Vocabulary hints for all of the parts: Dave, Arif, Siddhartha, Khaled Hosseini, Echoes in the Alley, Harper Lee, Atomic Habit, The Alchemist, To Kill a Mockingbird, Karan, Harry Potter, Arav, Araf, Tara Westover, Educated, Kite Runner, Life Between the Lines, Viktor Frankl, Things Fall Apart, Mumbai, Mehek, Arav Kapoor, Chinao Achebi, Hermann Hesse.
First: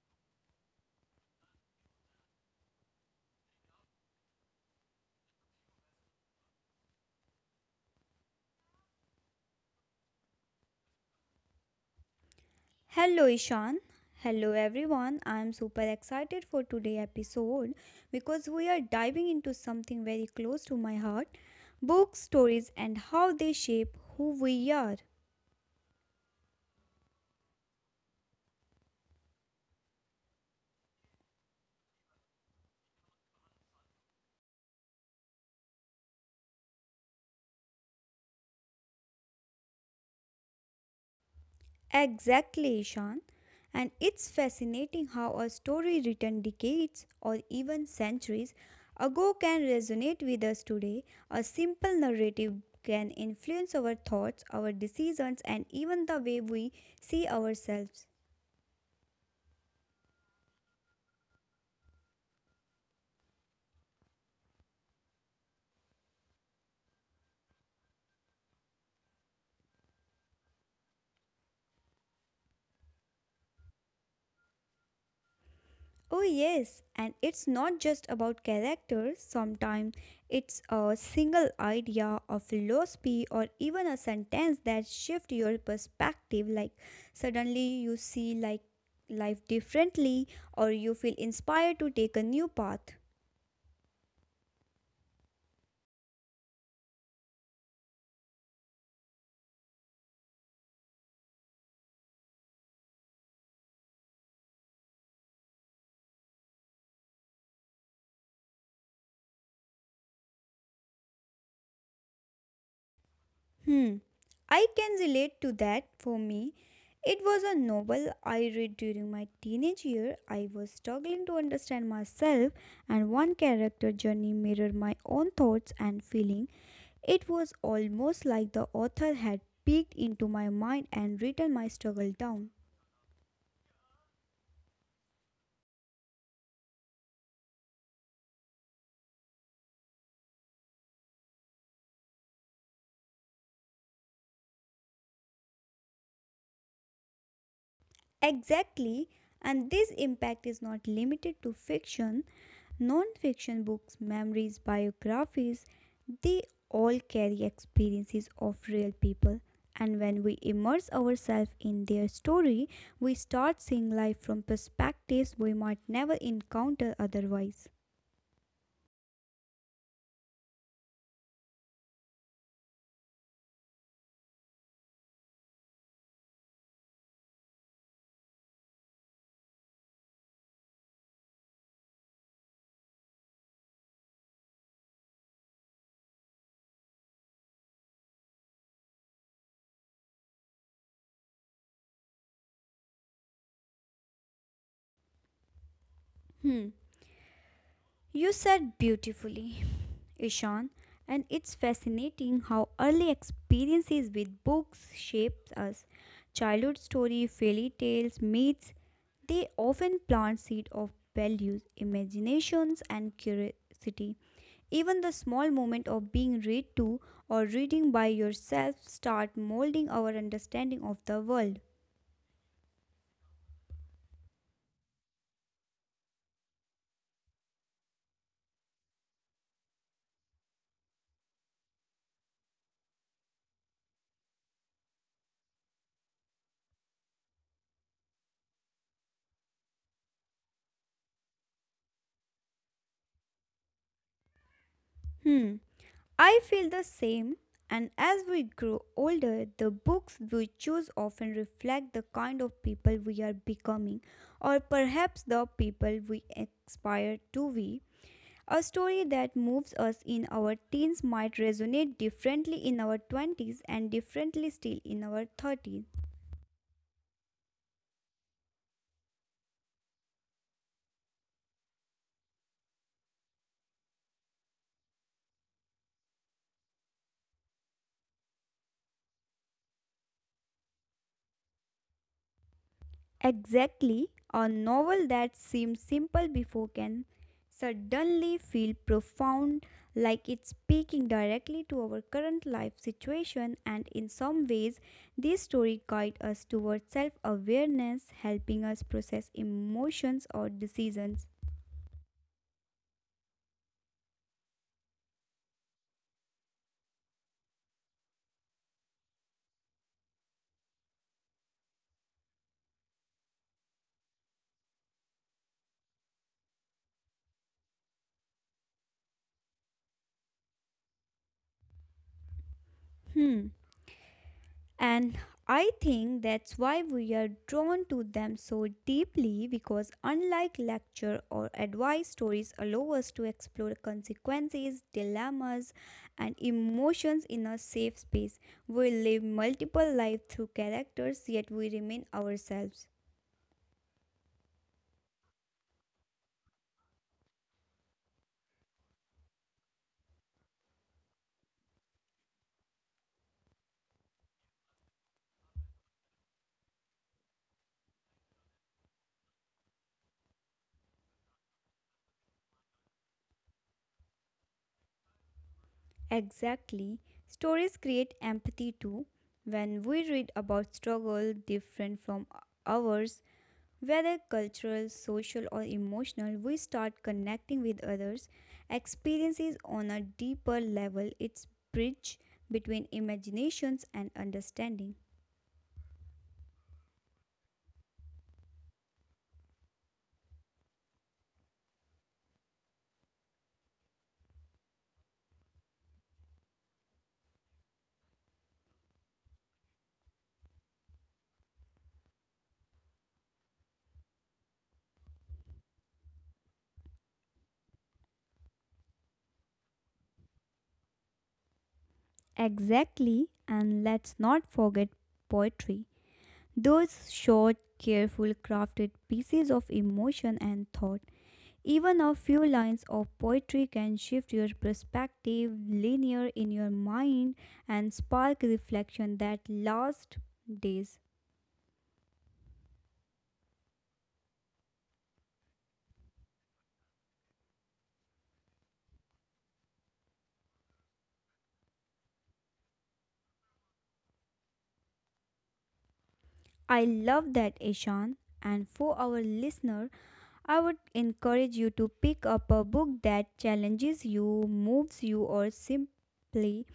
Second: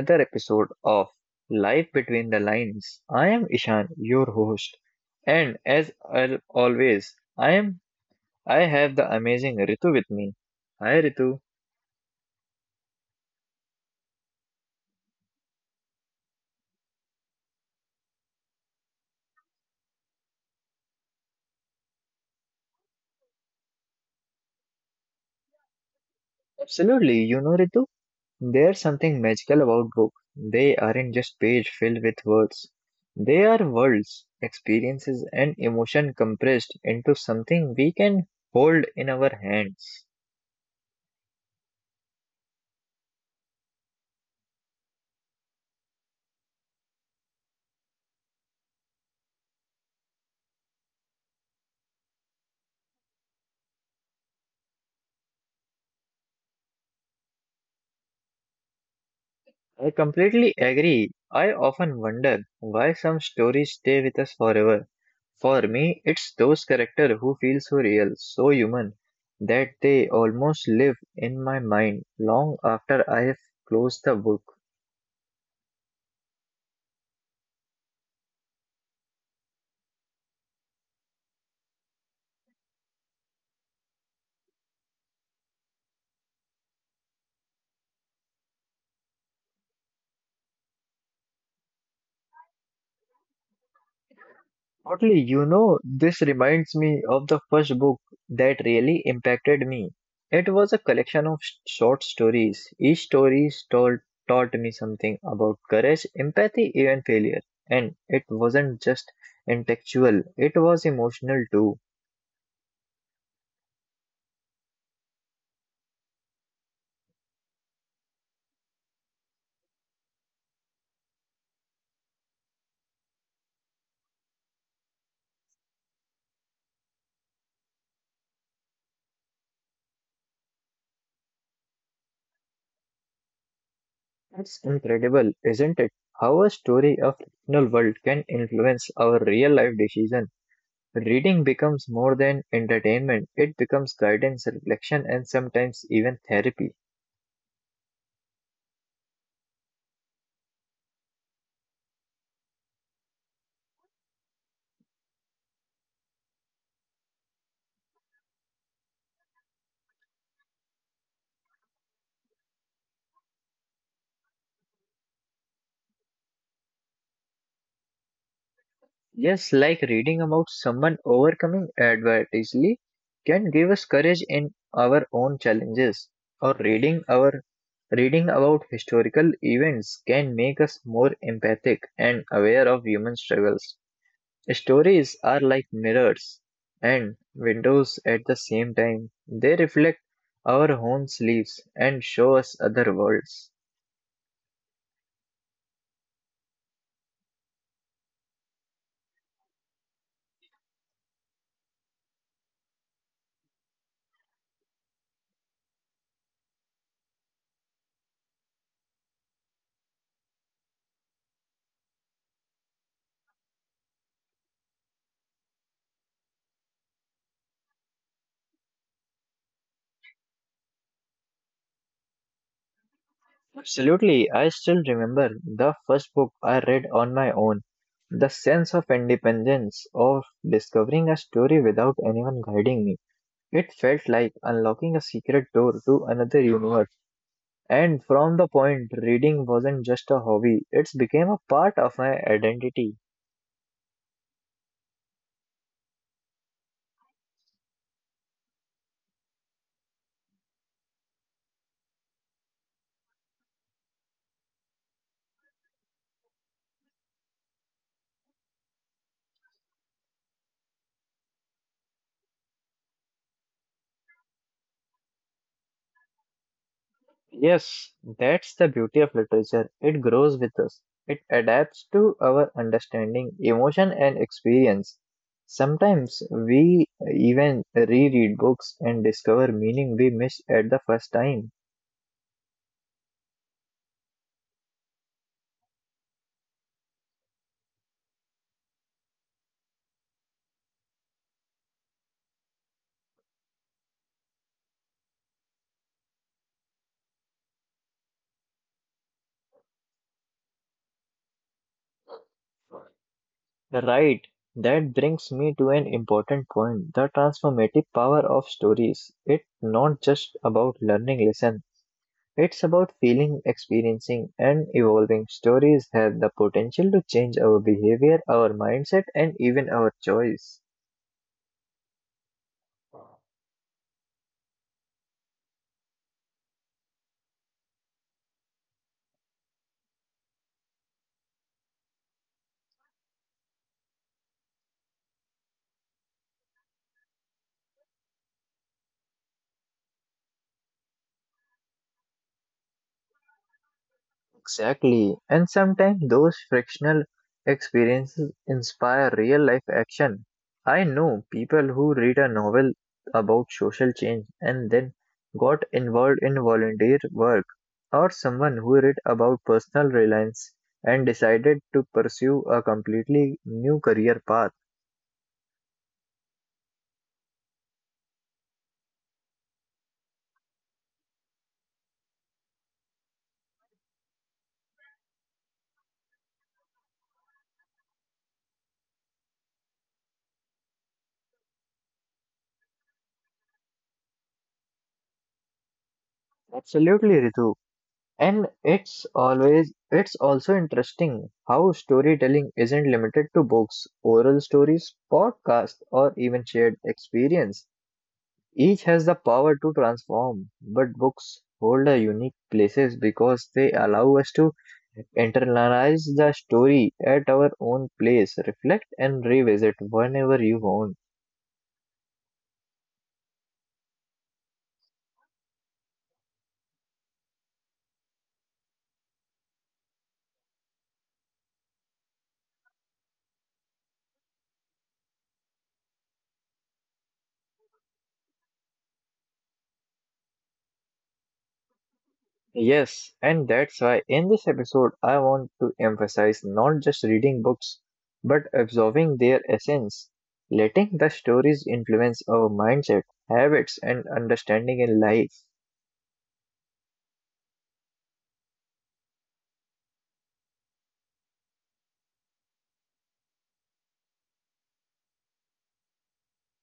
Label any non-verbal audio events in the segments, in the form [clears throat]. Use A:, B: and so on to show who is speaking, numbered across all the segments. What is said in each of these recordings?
A: another episode of Life Between the Lines. I am Ishan, your host, and as always, I have the amazing Ritu with me. Hi Ritu.
B: Hello Ishan. Hello everyone. I am super excited for today's episode because we are diving into something very close to my heart, book stories and how they shape who we are.
A: Absolutely, you know Ritu, there's something magical about books. They aren't just pages filled with words. They are worlds, experiences and emotion compressed into something we can hold in our hands.
B: Exactly, Ishan. And it's fascinating how a story written decades or even centuries ago can resonate with us today. A simple narrative can influence our thoughts, our decisions, and even the way we see ourselves.
A: I completely agree. I often wonder why some stories stay with us forever. For me, it's those characters who feel so real, so human, that they almost live in my mind long after I have closed the book.
B: Oh, yes, and it's not just about characters. Sometimes it's a single idea, a philosophy, or even a sentence that shifts your perspective, like suddenly you see, like, life differently or you feel inspired to take a new path.
A: Oddly, this reminds me of the first book that really impacted me. It was a collection of short stories. Each story taught me something about courage, empathy, even failure. And it wasn't just intellectual, it was emotional too.
B: Hmm. I can relate to that. For me, it was a novel I read during my teenage year. I was struggling to understand myself, and one character journey mirrored my own thoughts and feeling. It was almost like the author had peeked into my mind and written my struggle down.
A: It's incredible, isn't it? How a story of fictional world can influence our real life decision. Reading becomes more than entertainment, it becomes guidance, reflection, and sometimes even therapy.
B: Exactly, and this impact is not limited to fiction. Non-fiction books, memories, biographies, they all carry experiences of real people. And when we immerse ourselves in their story, we start seeing life from perspectives we might never encounter otherwise.
A: Yes, like reading about someone overcoming adversity can give us courage in our own challenges, or reading about historical events can make us more empathic and aware of human struggles. Stories are like mirrors and windows at the same time. They reflect our own lives and show us other worlds.
B: Hmm. You said beautifully, Ishan, and it's fascinating how early experiences with books shapes us. Childhood story, fairy tales, myths, they often plant seed of values, imaginations and curiosity. Even the small moment of being read to or reading by yourself start molding our understanding of the world.
A: Absolutely, I still remember the first book I read on my own. The sense of independence, of discovering a story without anyone guiding me. It felt like unlocking a secret door to another universe. And from the point, reading wasn't just a hobby, it became a part of my identity.
B: Hmm. I feel the same, and as we grow older, the books we choose often reflect the kind of people we are becoming, or perhaps the people we aspire to be. A story that moves us in our teens might resonate differently in our 20s and differently still in our 30s.
A: Yes, that's the beauty of literature. It grows with us. It adapts to our understanding, emotion, and experience. Sometimes we even reread books and discover meaning we missed at the first time.
B: Exactly, a novel that seems simple before can suddenly feel profound, like it's speaking directly to our current life situation, and in some ways, this story guides us towards self awareness, helping us process emotions or decisions.
A: Right. That brings me to an important point, the transformative power of stories. It's not just about learning lessons. It's about feeling, experiencing, and evolving. Stories have the potential to change our behavior, our mindset, and even our choice.
B: Hmm. And I think that's why we are drawn to them so deeply because, unlike lecture or advice, stories allow us to explore consequences, dilemmas, and emotions in a safe space. We live multiple lives through characters, yet we remain ourselves.
A: Exactly. And sometimes those frictional experiences inspire real life action. I know people who read a novel about social change and then got involved in volunteer work, or someone who read about personal reliance and decided to pursue a completely new career path.
B: Exactly. Stories create empathy too. When we read about struggle different from ours, whether cultural, social, or emotional, we start connecting with others' experiences on a deeper level. It's bridge between imaginations and understanding.
A: Absolutely, Ritu. And it's also interesting how storytelling isn't limited to books, oral stories, podcasts, or even shared experience. Each has the power to transform, but books hold a unique places because they allow us to internalize the story at our own place, reflect and revisit whenever you want.
B: Exactly, and let's not forget poetry. Those short, careful, crafted pieces of emotion and thought. Even a few lines of poetry can shift your perspective linear in your mind and spark reflection that lasts days.
A: Yes, and that's why in this episode I want to emphasize not just reading books, but absorbing their essence, letting the stories influence our mindset, habits, and understanding in life.
B: I love that, Ishan. And for our listener, I would encourage you to pick up a book that challenges you, moves you, or simply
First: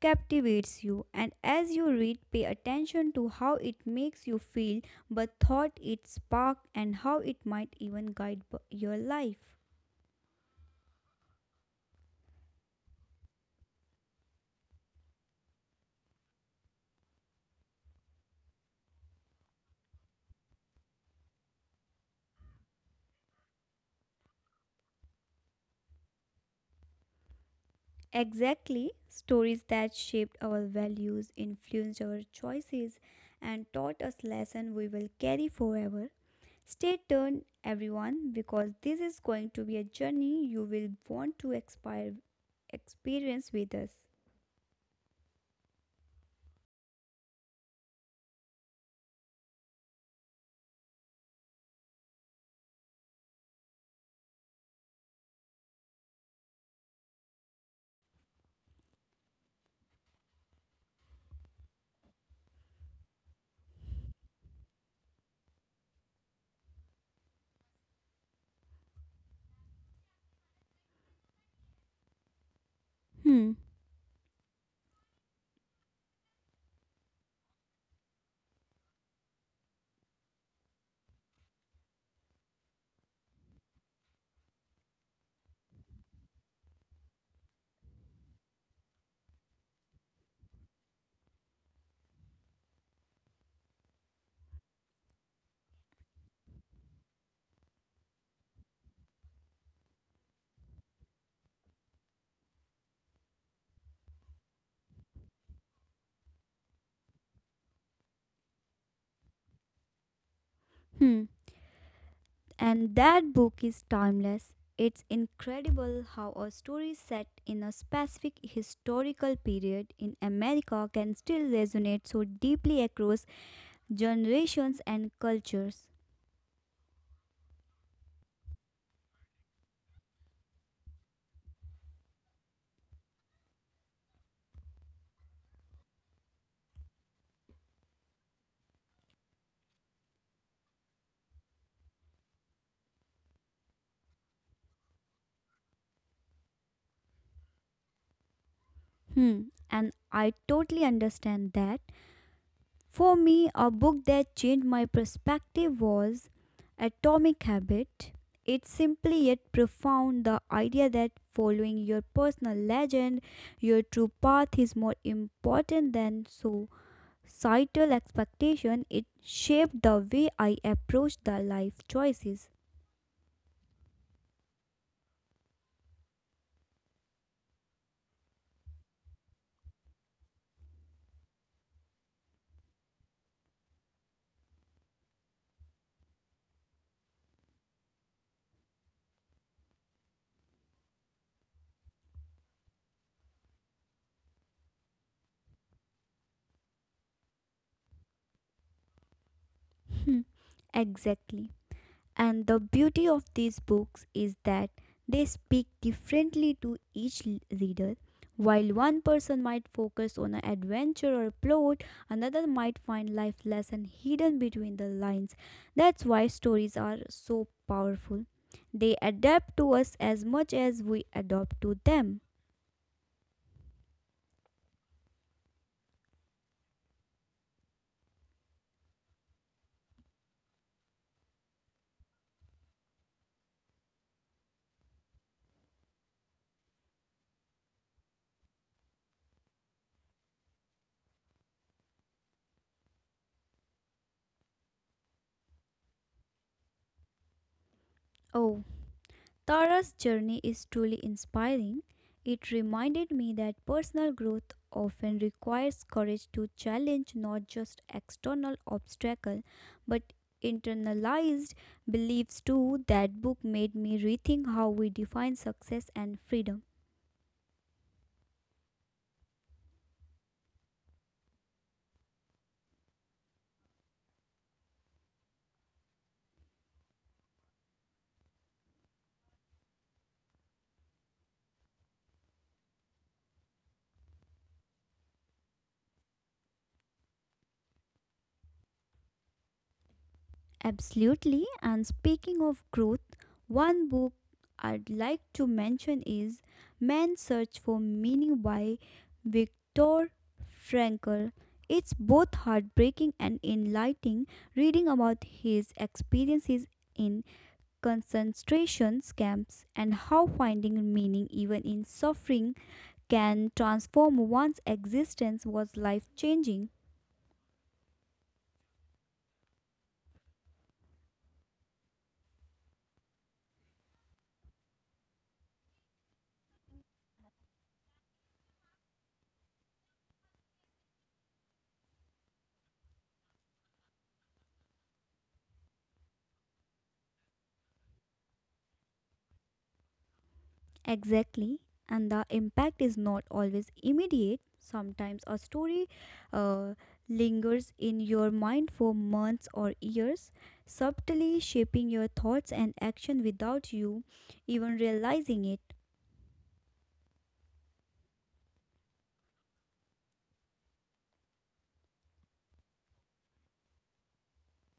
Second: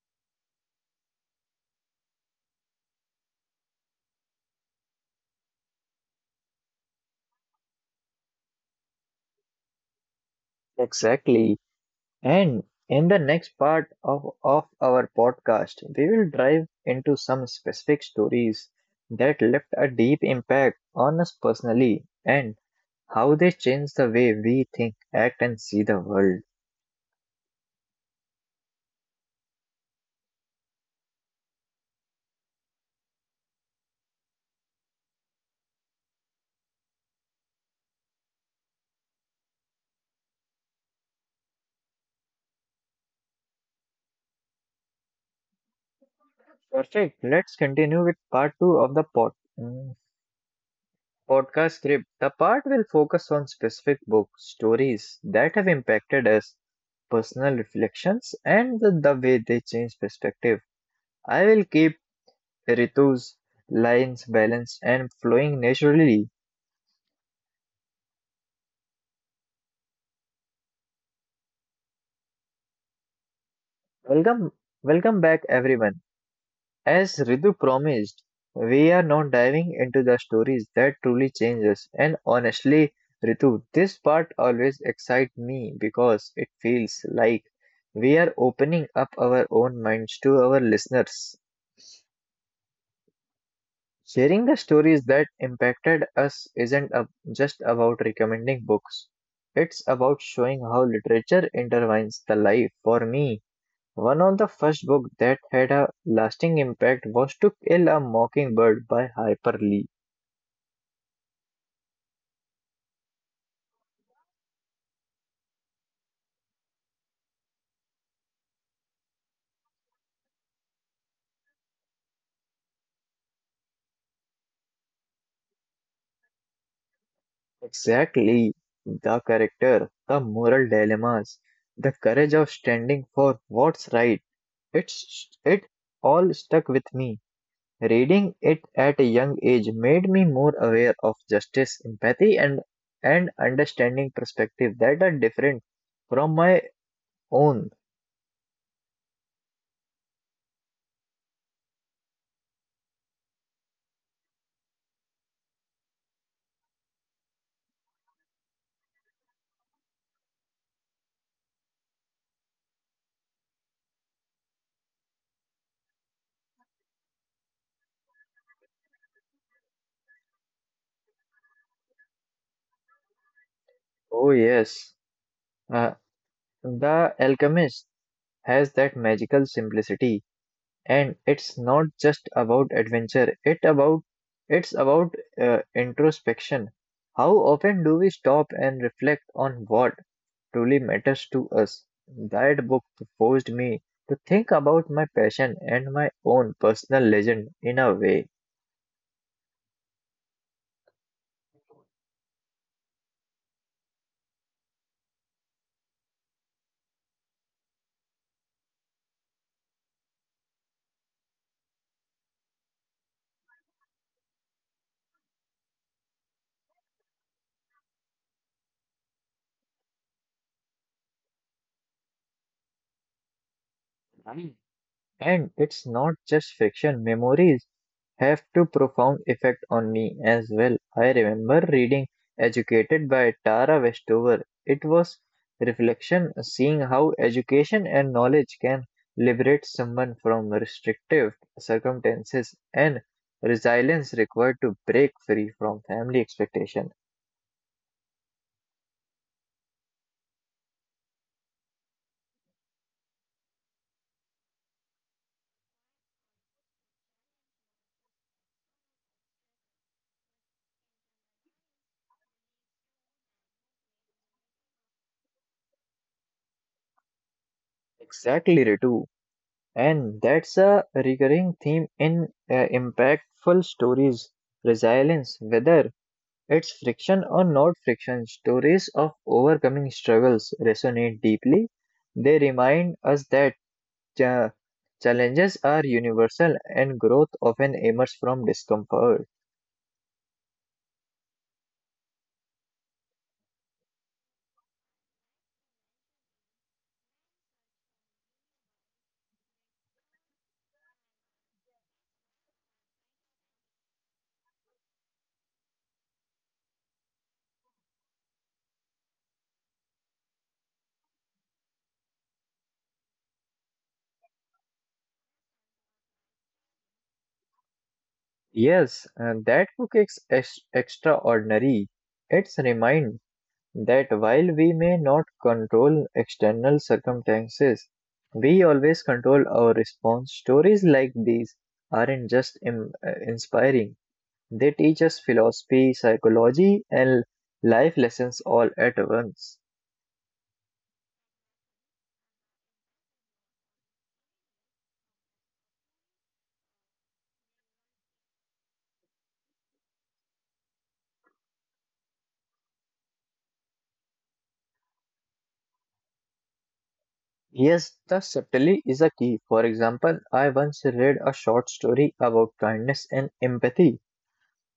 B: captivates you. And as you read, pay attention to how it makes you feel, the thought it sparked, and how it might even guide your life.
A: Exactly. And in the next part of our podcast, we will dive into some specific stories that left a deep impact on us personally and how they change the way we think, act, and see the world.
B: Exactly, stories that shaped our values, influenced our choices, and taught us lessons we will carry forever. Stay tuned, everyone, because this is going to be a journey you will want to experience with us.
A: Perfect. Let's continue with part two of the mm, podcast script. The part will focus on specific books, stories that have impacted us, personal reflections, and the way they change perspective. I will keep Ritu's lines balanced and flowing naturally.
B: Hmm,
A: Welcome, welcome back, everyone. As Ritu promised, we are now diving into the stories that truly change us. And honestly, Ritu, this part always excites me because it feels like we are opening up our own minds to our listeners. Sharing the stories that impacted us isn't just about recommending books, it's about showing how literature intertwines the life. For me, one of the first books that had a lasting impact was To Kill a Mockingbird by Harper Lee.
B: hmm. And that book is timeless. It's incredible how a story set in a specific historical period in America can still resonate so deeply across generations and cultures.
A: Exactly, the character, the moral dilemmas, the courage of standing for what's right. It all stuck with me. Reading it at a young age made me more aware of justice, empathy, and understanding perspective that are different from my own.
B: Hmm, and I totally understand that. For me, a book that changed my perspective was Atomic Habit. It's simply yet profound, the idea that following your personal legend, your true path is more important than societal expectation. It shaped the way I approach the life choices.
A: Oh yes, uh, The Alchemist has that magical simplicity, and it's not just about adventure, it's about introspection. How often do we stop and reflect on what truly matters to us? That book forced me to think about my passion and my own personal legend in a way.
B: [laughs] Exactly. And the beauty of these books is that they speak differently to each reader. While one person might focus on an adventure or plot, another might find life lesson hidden between the lines. That's why stories are so powerful. They adapt to us as much as we adapt to them.
A: And it's not just fiction, memories have to profound effect on me as well. I remember reading Educated by Tara Westover. It was reflection seeing how education and knowledge can liberate someone from restrictive circumstances and resilience required to break free from family expectation.
B: Oh, Tara's journey is truly inspiring. It reminded me that personal growth often requires courage to challenge not just external obstacles, but internalized beliefs too. That book made me rethink how we define success and freedom.
A: Exactly, Ritu. And that's a recurring theme in impactful stories, resilience, whether its friction or not friction, stories of overcoming struggles resonate deeply. They remind us that cha- challenges are universal and growth often emerges from discomfort.
B: Absolutely. And speaking of growth, one book I'd like to mention is Man's Search for Meaning by Viktor Frankl. It's both heartbreaking and enlightening, reading about his experiences in concentration camps and how finding meaning even in suffering can transform one's existence was life changing.
A: Yes, and that book is extraordinary. It's a remind that while we may not control external circumstances, we always control our response. Stories like these aren't just inspiring. They teach us philosophy, psychology, and life lessons all at once.
B: Exactly, and the impact is not always immediate. Sometimes a story uh, lingers in your mind for months or years, subtly shaping your thoughts and action without you even realizing it.
A: Yes, the subtlety is a key. For example, I once read a short story about kindness and empathy,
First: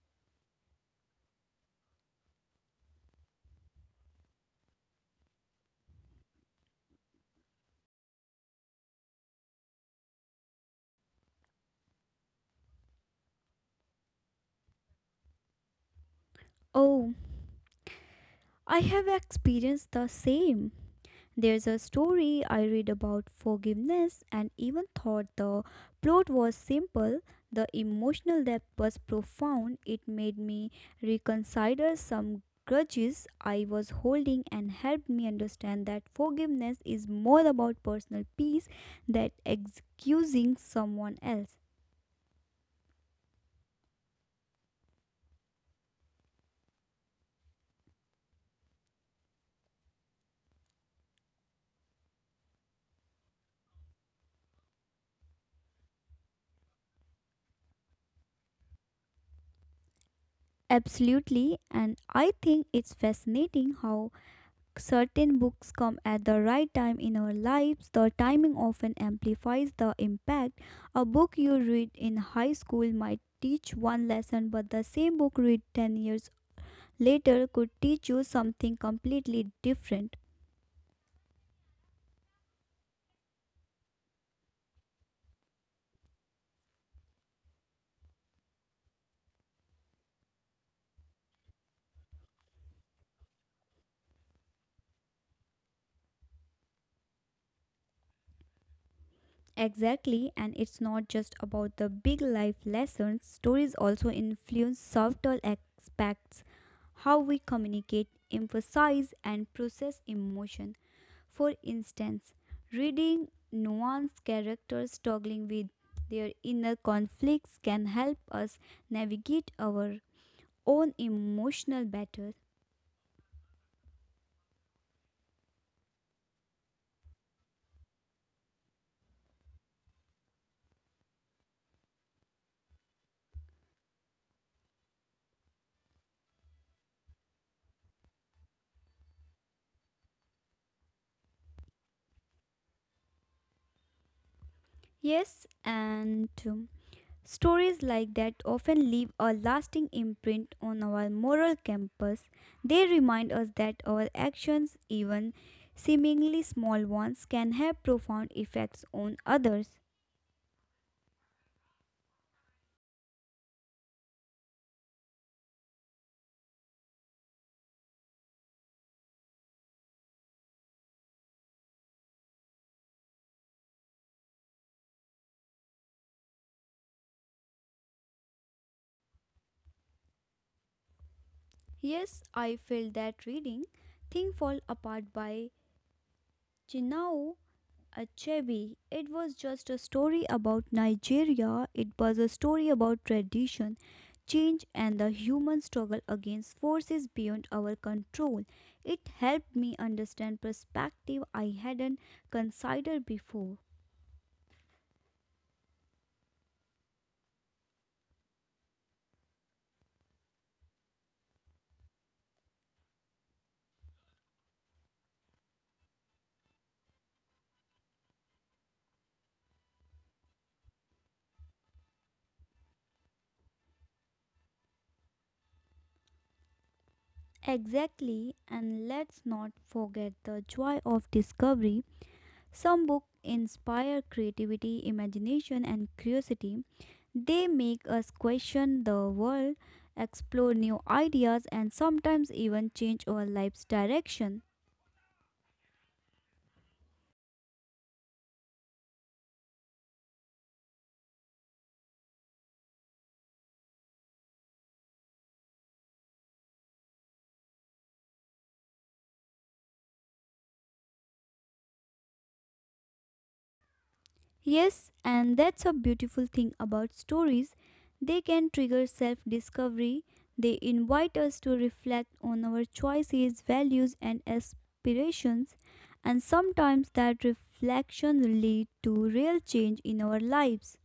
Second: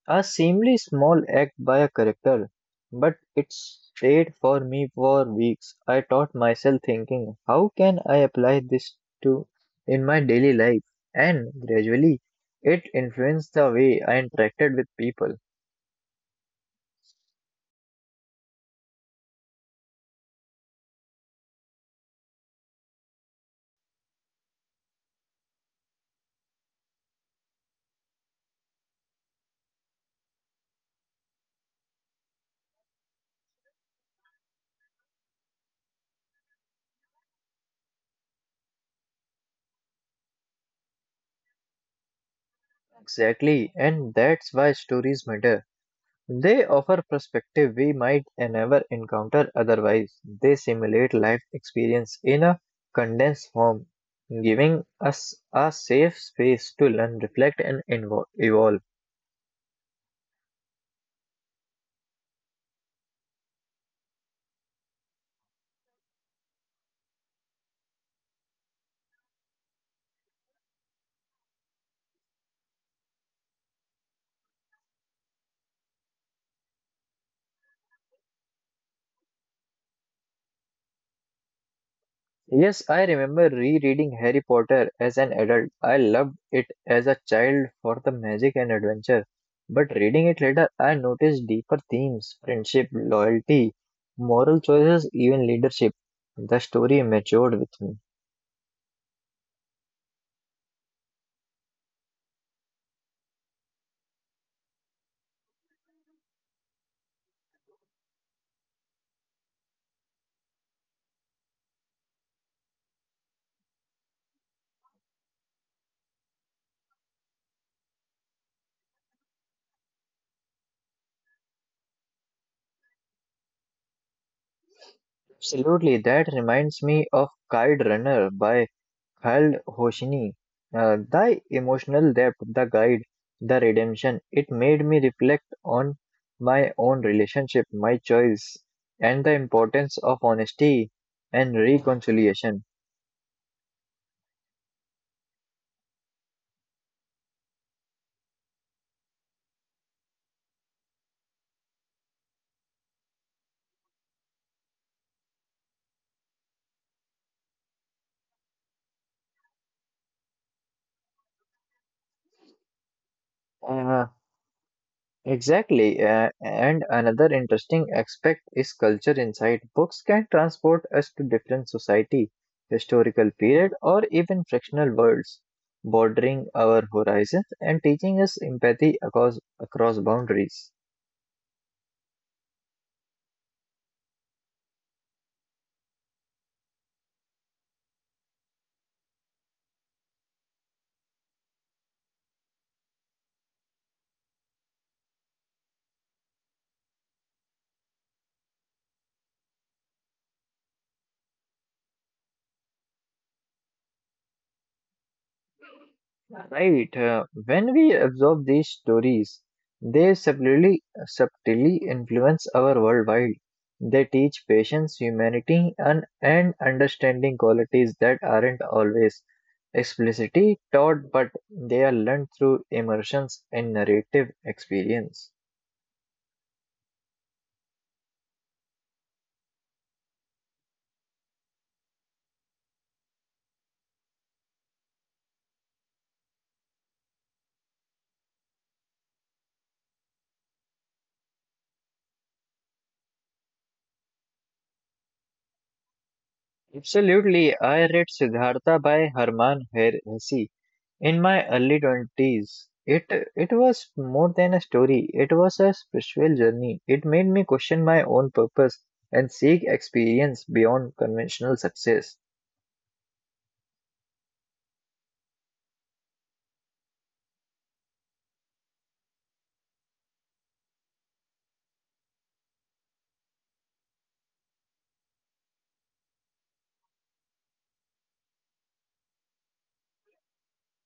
A: a seemingly small act by a character, but it stayed for me for weeks. I taught myself thinking, how can I apply this to in my daily life? And gradually, it influenced the way I interacted with people.
B: Oh, I have experienced the same. There's a story I read about forgiveness and even thought the plot was simple. The emotional depth was profound. It made me reconsider some grudges I was holding and helped me understand that forgiveness is more about personal peace than excusing someone else.
A: Exactly, and that's why stories matter. They offer perspective we might never encounter otherwise. They simulate life experience in a condensed form, giving us a safe space to learn, reflect, and evolve.
B: Absolutely, and I think it's fascinating how certain books come at the right time in our lives, the timing often amplifies the impact. A book you read in high school might teach one lesson, but the same book read 10 years later could teach you something completely different.
A: Yes, I remember rereading Harry Potter as an adult. I loved it as a child for the magic and adventure. But reading it later, I noticed deeper themes, friendship, loyalty, moral choices, even leadership. The story matured with me.
B: Exactly, and it's not just about the big life lessons, stories also influence subtle aspects, how we communicate, emphasize, and process emotion. For instance, reading nuanced characters struggling with their inner conflicts can help us navigate our own emotional battle.
A: Absolutely, that reminds me of Kite Runner by Child Hoshini. The emotional depth, the guide, the redemption, it made me reflect on my own relationship, my choice, and the importance of honesty and reconciliation.
B: Yes, and stories like that often leave a lasting imprint on our moral compass. They remind us that our actions, even seemingly small ones, can have profound effects on others.
A: Uh, exactly. And another interesting aspect is culture insight. Books can transport us to different society, historical period, or even fractional worlds, bordering our horizons and teaching us empathy across boundaries.
B: Yes, I felt that reading Thing Fall Apart by Chinao Achebi, it was just a story about Nigeria. It was a story about tradition, change, and the human struggle against forces beyond our control. It helped me understand perspective I hadn't considered before.
A: Right. When we absorb these stories, they subtly influence our worldwide. They teach patience, humanity, and understanding qualities that aren't always explicitly taught, but they are learned through immersions in narrative experience.
B: Exactly, and let's not forget the joy of discovery. Some books inspire creativity, imagination, and curiosity. They make us question the world, explore new ideas, and sometimes even change our life's direction.
A: Absolutely, I read Siddhartha by Hermann Hesse in my early 20s. It was more than a story, it was a spiritual journey. It made me question my own purpose and seek experience beyond conventional success.
B: Yes, and that's a beautiful thing about stories. They can trigger self discovery. They invite us to reflect on our choices, values, and aspirations, and sometimes that reflection leads to real change in our lives.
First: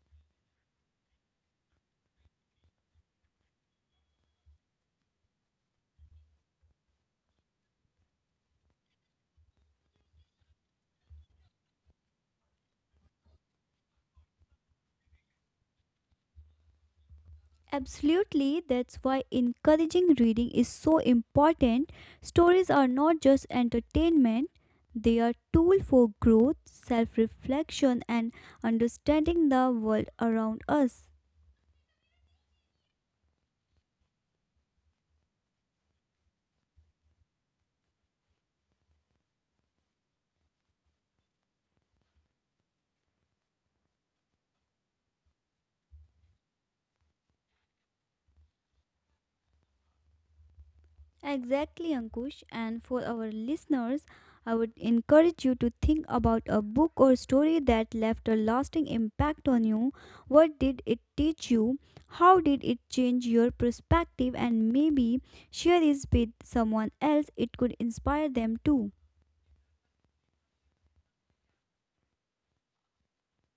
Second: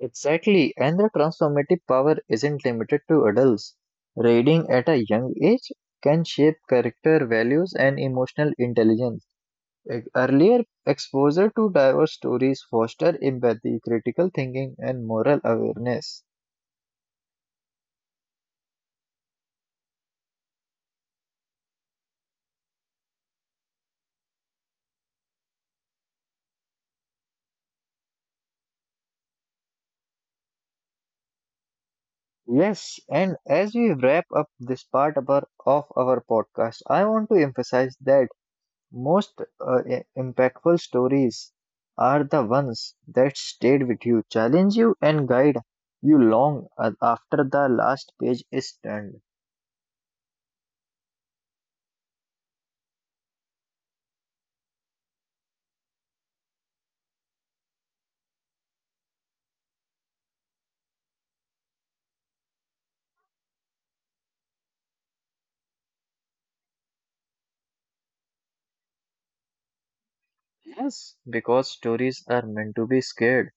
A: Exactly, and the transformative power isn't limited to adults. Reading at a young age can shape character, values, and emotional intelligence. Earlier exposure to diverse stories foster empathy, critical thinking, and moral awareness.
B: Absolutely, that's why encouraging reading is so important. Stories are not just entertainment, they are tool for growth, self-reflection and understanding the world around us.
A: Yes, and as we wrap up this part of of our podcast, I want to emphasize that most impactful stories are the ones that stayed with you, challenge you, and guide you long after the last page is turned.
B: Exactly, Ankush. And for our listeners, I would encourage you to think about a book or story that left a lasting impact on you. What did it teach you? How did it change your perspective? And maybe share this with someone else. It could inspire them too.
A: Yes, because stories are meant to be scared.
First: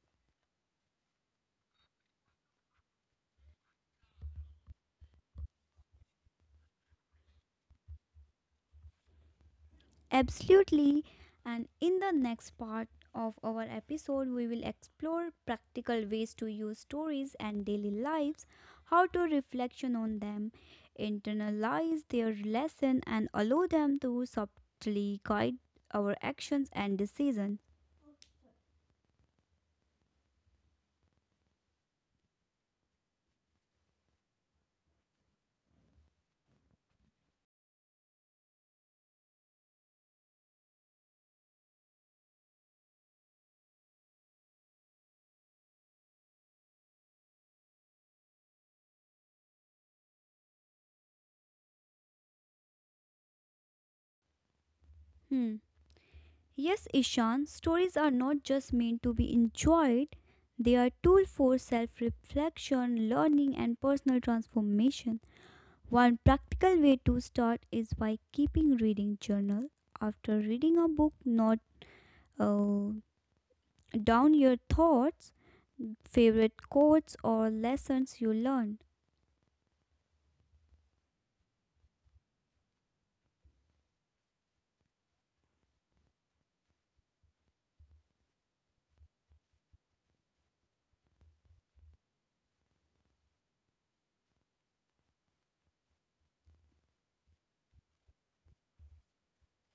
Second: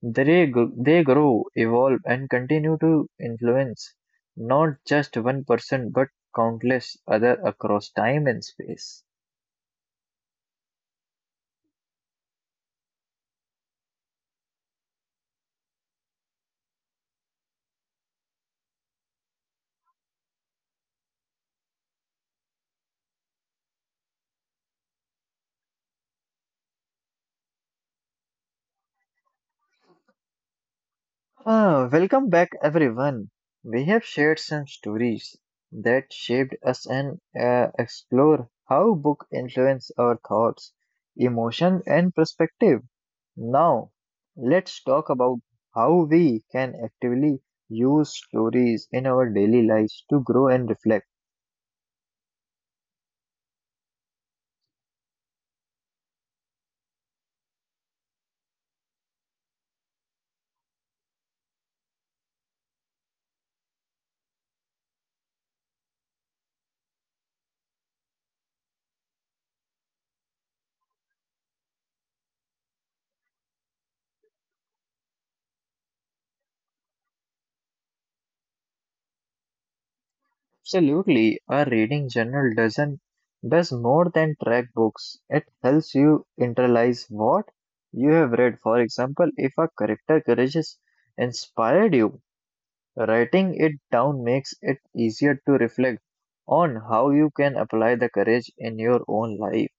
A: They grow, evolve, and continue to influence not just one person but countless other across time and space.
B: Absolutely. And in the next part of our episode, we will explore practical ways to use stories and daily lives, how to reflection on them, internalize their lesson, and allow them to subtly guide our actions and decisions.
A: Welcome back, everyone. We have shared some stories that shaped us and explore how book influence our thoughts, emotion, and perspective. Now, let's talk about how we can actively use stories in our daily lives to grow and reflect.
B: Hmm. Yes, Ishan, stories are not just meant to be enjoyed. They are tool for self-reflection, learning, and personal transformation. One practical way to start is by keeping reading journal. After reading a book, note uh, down your thoughts, favorite quotes or lessons you learned.
A: Absolutely, a reading journal doesn't does more than track books. It helps you internalize what you have read. For example, if a character courageous inspired you, writing it down makes it easier to reflect on how you can apply the courage in your own life.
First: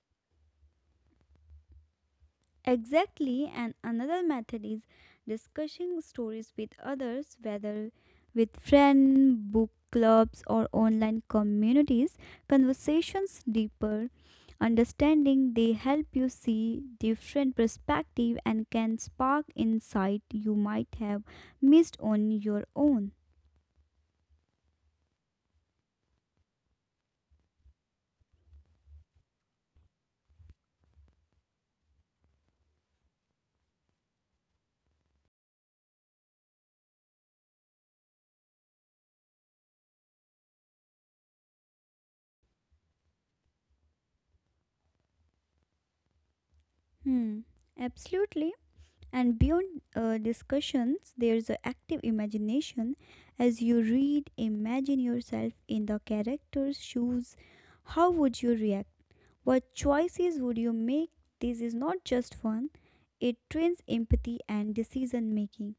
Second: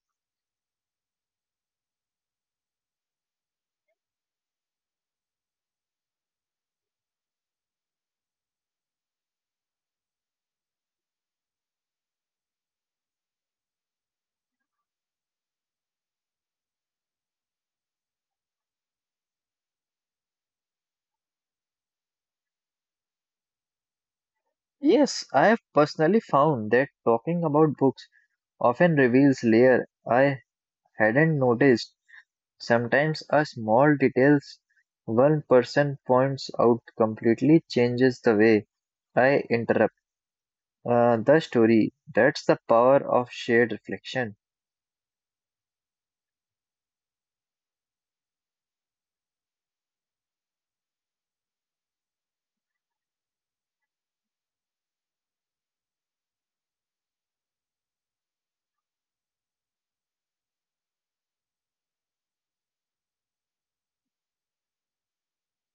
B: Exactly, and another method is discussing stories with others, whether with friends, book clubs, or online communities. Conversations deeper understanding, they help you see different perspective and can spark insight you might have missed on your own.
A: Yes, I have personally found that talking about books often reveals layer I hadn't noticed. Sometimes a small detail one person points out completely changes the way I interrupt the story. That's the power of shared reflection.
B: Hmm, absolutely. And beyond discussions, there's an active imagination. As you read, imagine yourself in the character's shoes. How would you react? What choices would you make? This is not just fun, it trains empathy and decision making.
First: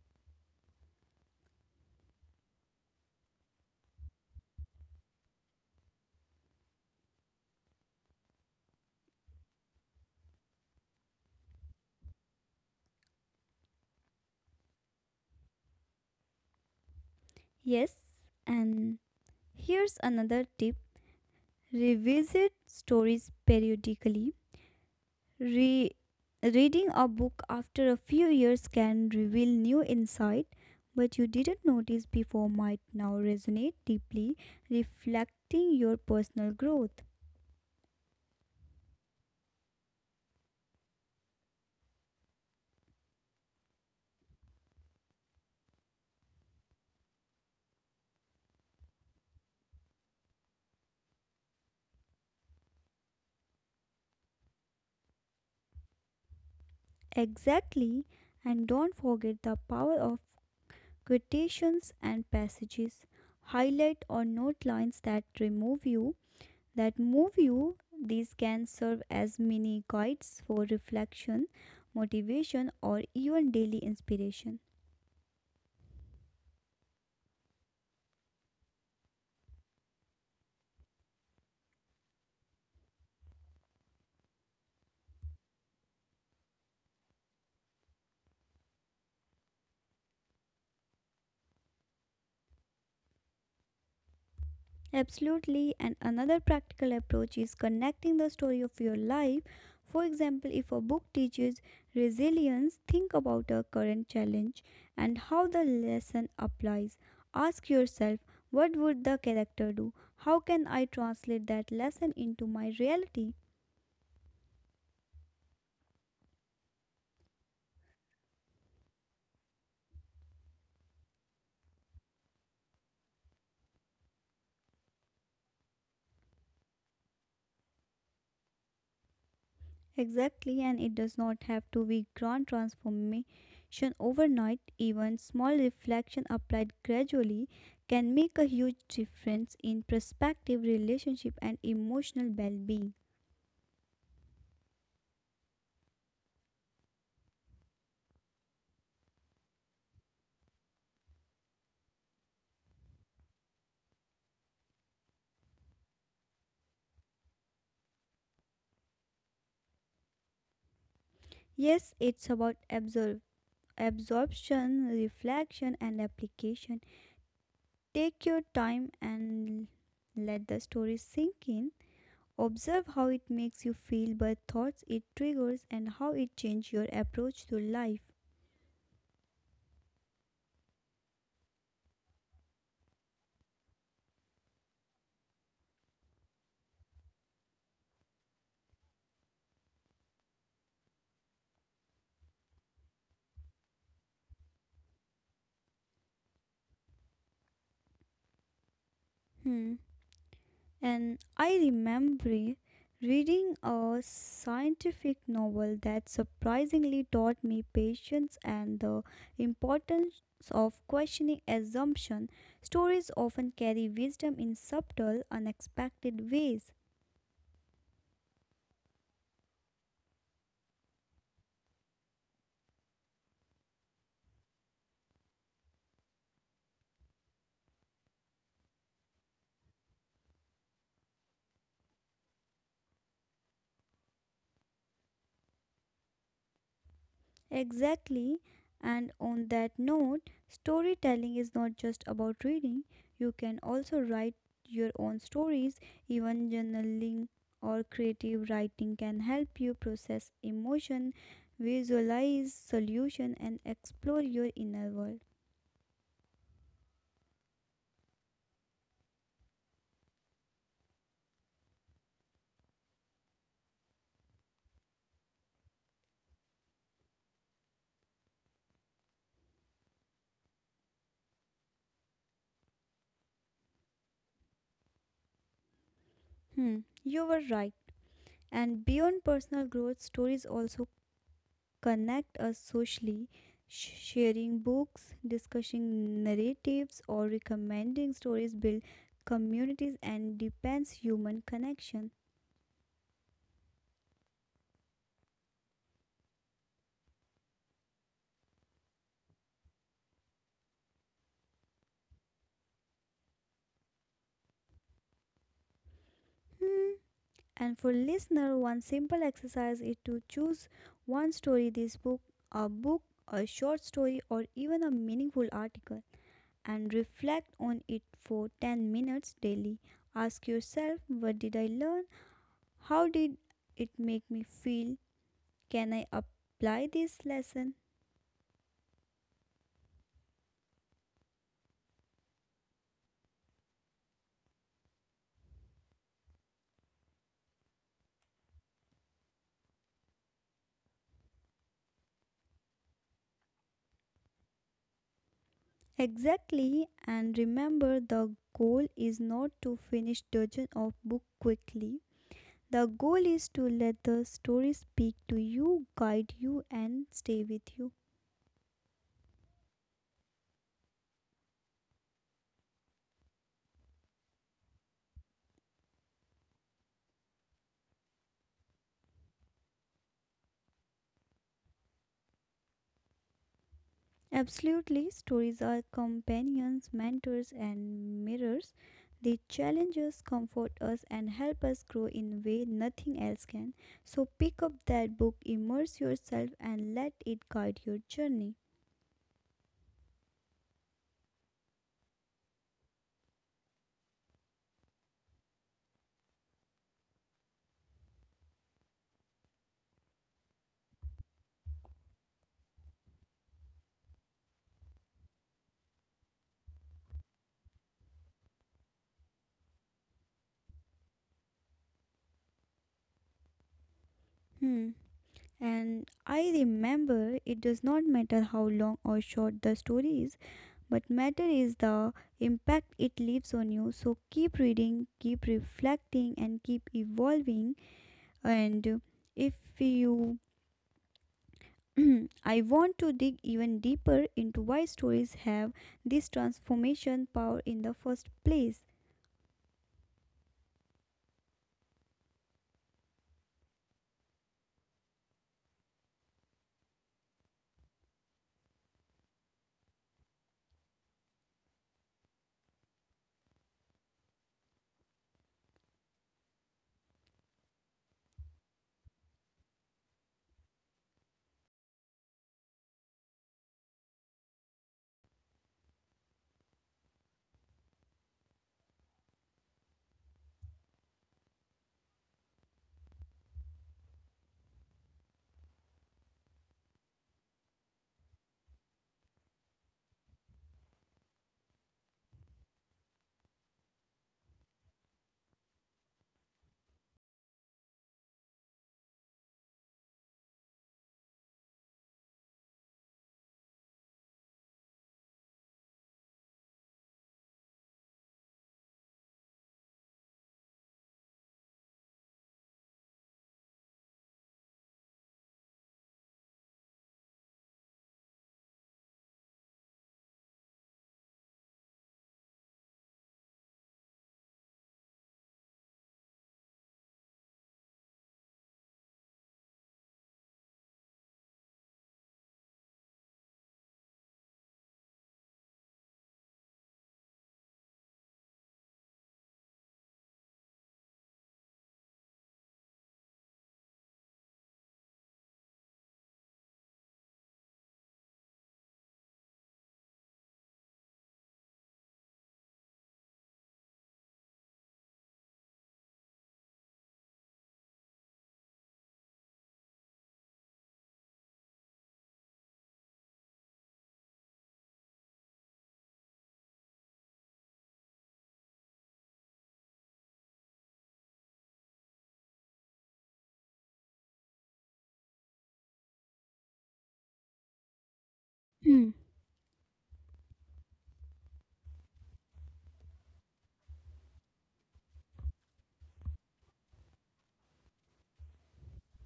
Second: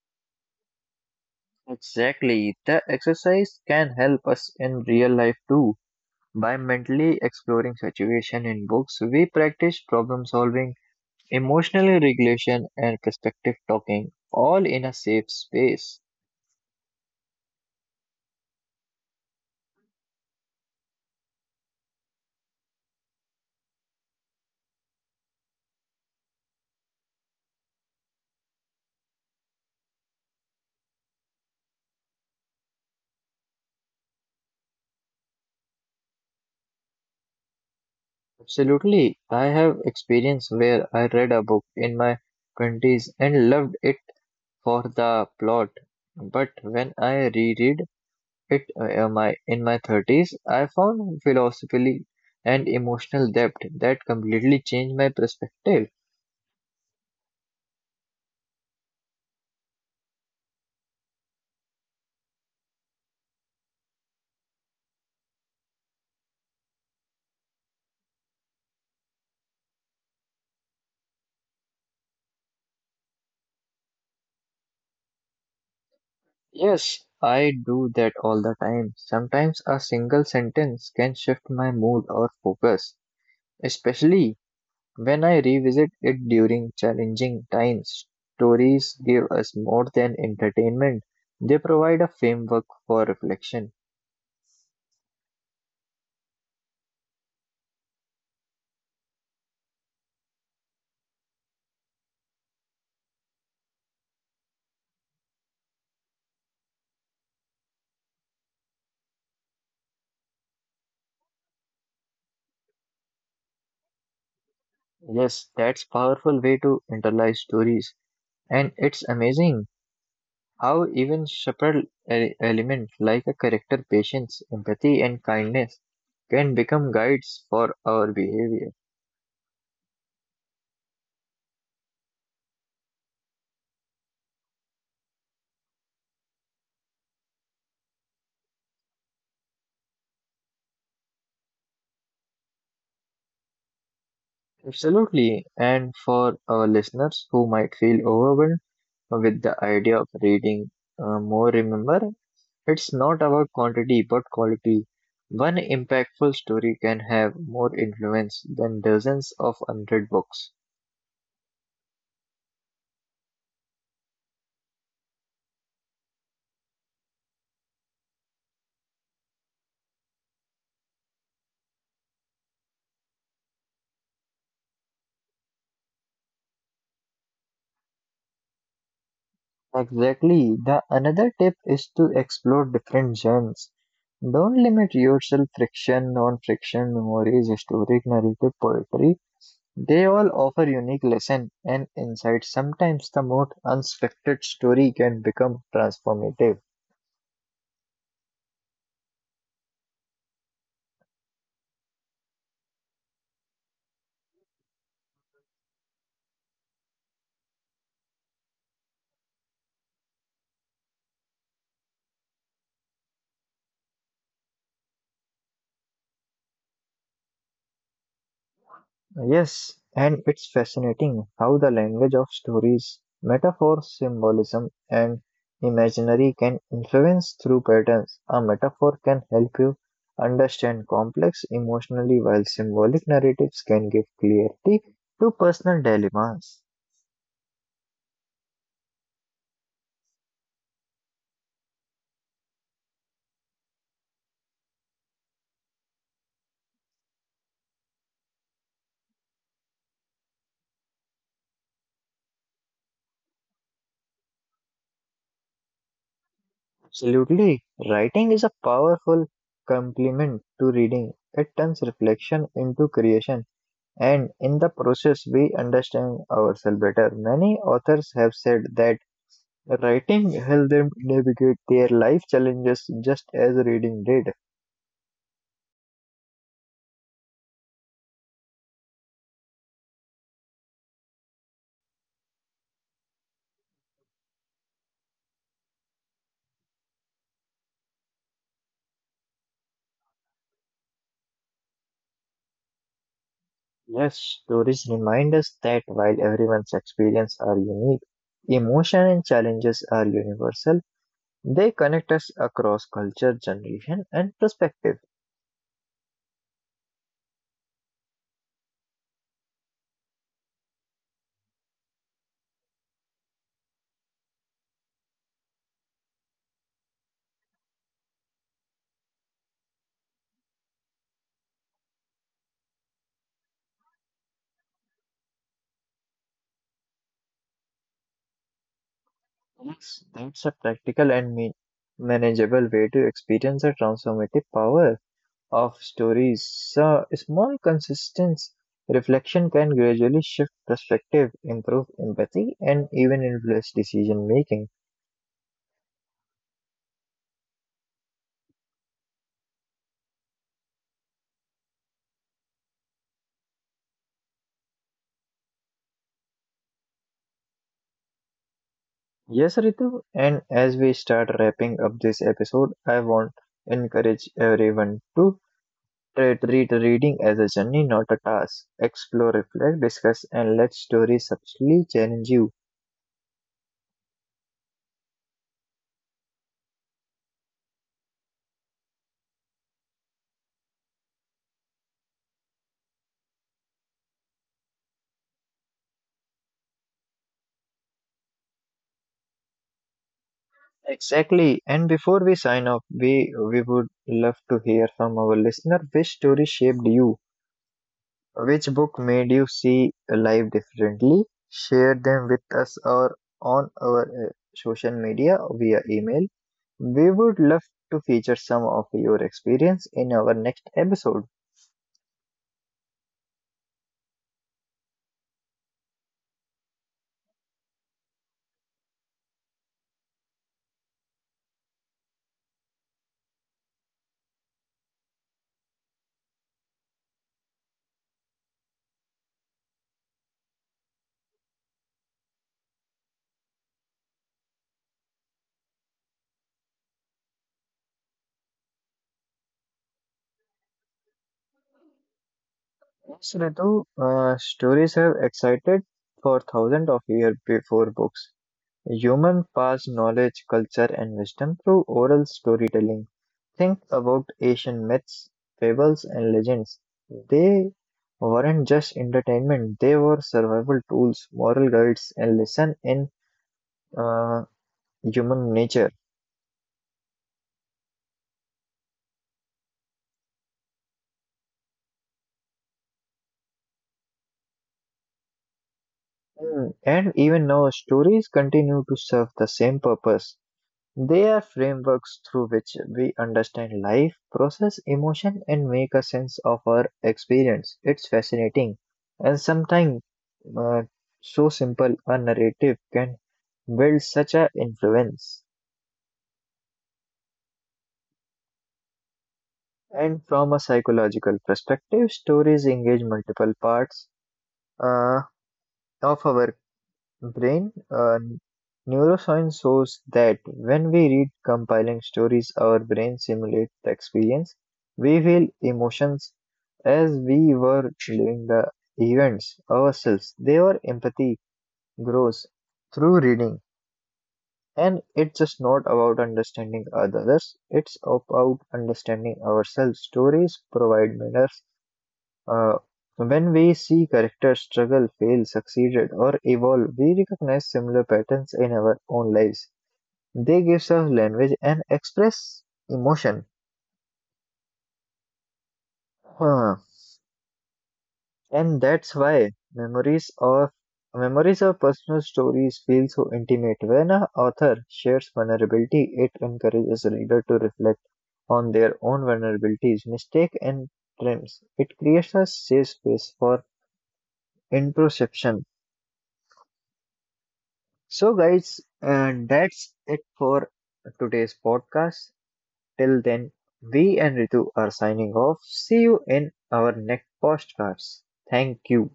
A: Exactly. The exercise can help us in real life too. By mentally exploring situation in books, we practice problem solving, emotional regulation and perspective talking all in a safe space.
B: Yes, and here's another tip, revisit stories periodically. Re- reading a book after a few years can reveal new insight but you didn't notice before might now resonate deeply, reflecting your personal growth.
A: Absolutely. I have experience where I read a book in my 20s and loved it for the plot. But when I reread it in my 30s, I found philosophically and emotional depth that completely changed my perspective.
B: Exactly, and don't forget the power of quotations and passages. Highlight or note lines that move you. These can serve as mini guides for reflection, motivation, or even daily inspiration.
A: Yes, I do that all the time. Sometimes a single sentence can shift my mood or focus, especially when I revisit it during challenging times. Stories give us more than entertainment. They provide a framework for reflection.
B: Absolutely, and another practical approach is connecting the story of your life. For example, if a book teaches resilience, think about a current challenge and how the lesson applies. Ask yourself, what would the character do? How can I translate that lesson into my reality?
A: Yes, that's powerful way to internalize stories. And it's amazing how even subtle elements like a character patience, empathy and kindness can become guides for our behavior.
B: Exactly, and it does not have to be grand transformation overnight. Even small reflection applied gradually can make a huge difference in perspective, relationship, and emotional well being.
A: Absolutely. And for our listeners who might feel overwhelmed with the idea of reading more, remember, it's not about quantity but quality. One impactful story can have more influence than dozens of hundred books.
B: Yes, it's about absorption, reflection, and application. Take your time and let the story sink in. Observe how it makes you feel, what thoughts it triggers, and how it changes your approach to life.
A: Exactly. The another tip is to explore different genres. Don't limit yourself, friction, non-friction, memories, historic, narrative, poetry. They all offer unique lesson and insight. Sometimes the most unexpected story can become transformative.
B: Hmm. And I remember reading a scientific novel that surprisingly taught me patience and the importance of questioning assumption. Stories often carry wisdom in subtle, unexpected ways.
A: Yes, and it's fascinating how the language of stories, metaphor, symbolism, and imaginary can influence through patterns. A metaphor can help you understand complex emotionally, while symbolic narratives can give clarity to personal dilemmas.
B: Exactly. And on that note, storytelling is not just about reading. You can also write your own stories. Even journaling or creative writing can help you process emotion, visualize solution and explore your inner world.
A: Absolutely, writing is a powerful complement to reading. It turns reflection into creation, and in the process, we understand ourselves better. Many authors have said that. Writing helped them navigate their life challenges just as reading did.
B: Hmm, you were right. And beyond personal growth, stories also connect us socially. Sharing books, discussing narratives, or recommending stories build communities and deepens human connection.
A: Yes, stories remind us that while everyone's experience are unique, emotion and challenges are universal. They connect us across culture, generation, and perspective.
B: Hmm. And for listener, one simple exercise is to choose one story this book, a book, a short story, or even a meaningful article, and reflect on it for 10 minutes daily. Ask yourself, what did I learn? How did it make me feel? Can I apply this lesson?
A: Yes, that's a practical and manageable way to experience the transformative power of stories, so small consistent reflection can gradually shift perspective, improve empathy, and even influence decision making.
B: Exactly, and remember the goal is not to finish dozen of book quickly. The goal is to let the story speak to you, guide you and stay with you.
A: Yes, Ritu, and as we start wrapping up this episode, I want to encourage everyone to treat reading as a journey, not a task. Explore, reflect, discuss, and let stories subtly challenge you.
B: Absolutely, stories are companions, mentors and mirrors. They challenge us, comfort us and help us grow in a way nothing else can. So pick up that book, immerse yourself and let it guide your journey.
A: Exactly. And before we sign off, we would love to hear from our listener which story shaped you. Which book made you see life differently? Share them with us or on our social media via email. We would love to feature some of your experience in our next episode.
B: Hmm. And I remember it does not matter how long or short the story is, but matter is the impact it leaves on you. So keep reading, keep reflecting, and keep evolving. And if you [clears throat] I want to dig even deeper into why stories have this transformation power in the first place.
A: Yes, Ritu, stories have excited for thousands of years before books. Humans pass knowledge, culture, and wisdom through oral storytelling. Think about Asian myths, fables, and legends. They weren't just entertainment, they were survival tools, moral guides, and lesson in uh, human nature. And even now, stories continue to serve the same purpose. They are frameworks through which we understand life, process emotion, and make a sense of our experience. It's fascinating. And sometimes, uh, so simple a narrative can build such an influence. And from a psychological perspective, stories engage multiple parts uh, of our brain. Neuroscience shows that when we read compiling stories, our brain simulates the experience. We feel emotions as we were living the events ourselves. Their empathy grows through reading, and it's just not about understanding others, it's about understanding ourselves. Stories provide manners. uh, when we see characters struggle, fail, succeeded, or evolve, we recognize similar patterns in our own lives. They give us language and express emotion. Huh. And that's why memories of personal stories feel so intimate. When an author shares vulnerability, it encourages a reader to reflect on their own vulnerabilities, mistakes, and triumphs. It creates a safe space for introspection. So, guys,
B: [clears throat]
A: and that's it for today's podcast. Till then, we and Ritu are signing off. See you in our next podcasts. Thank you.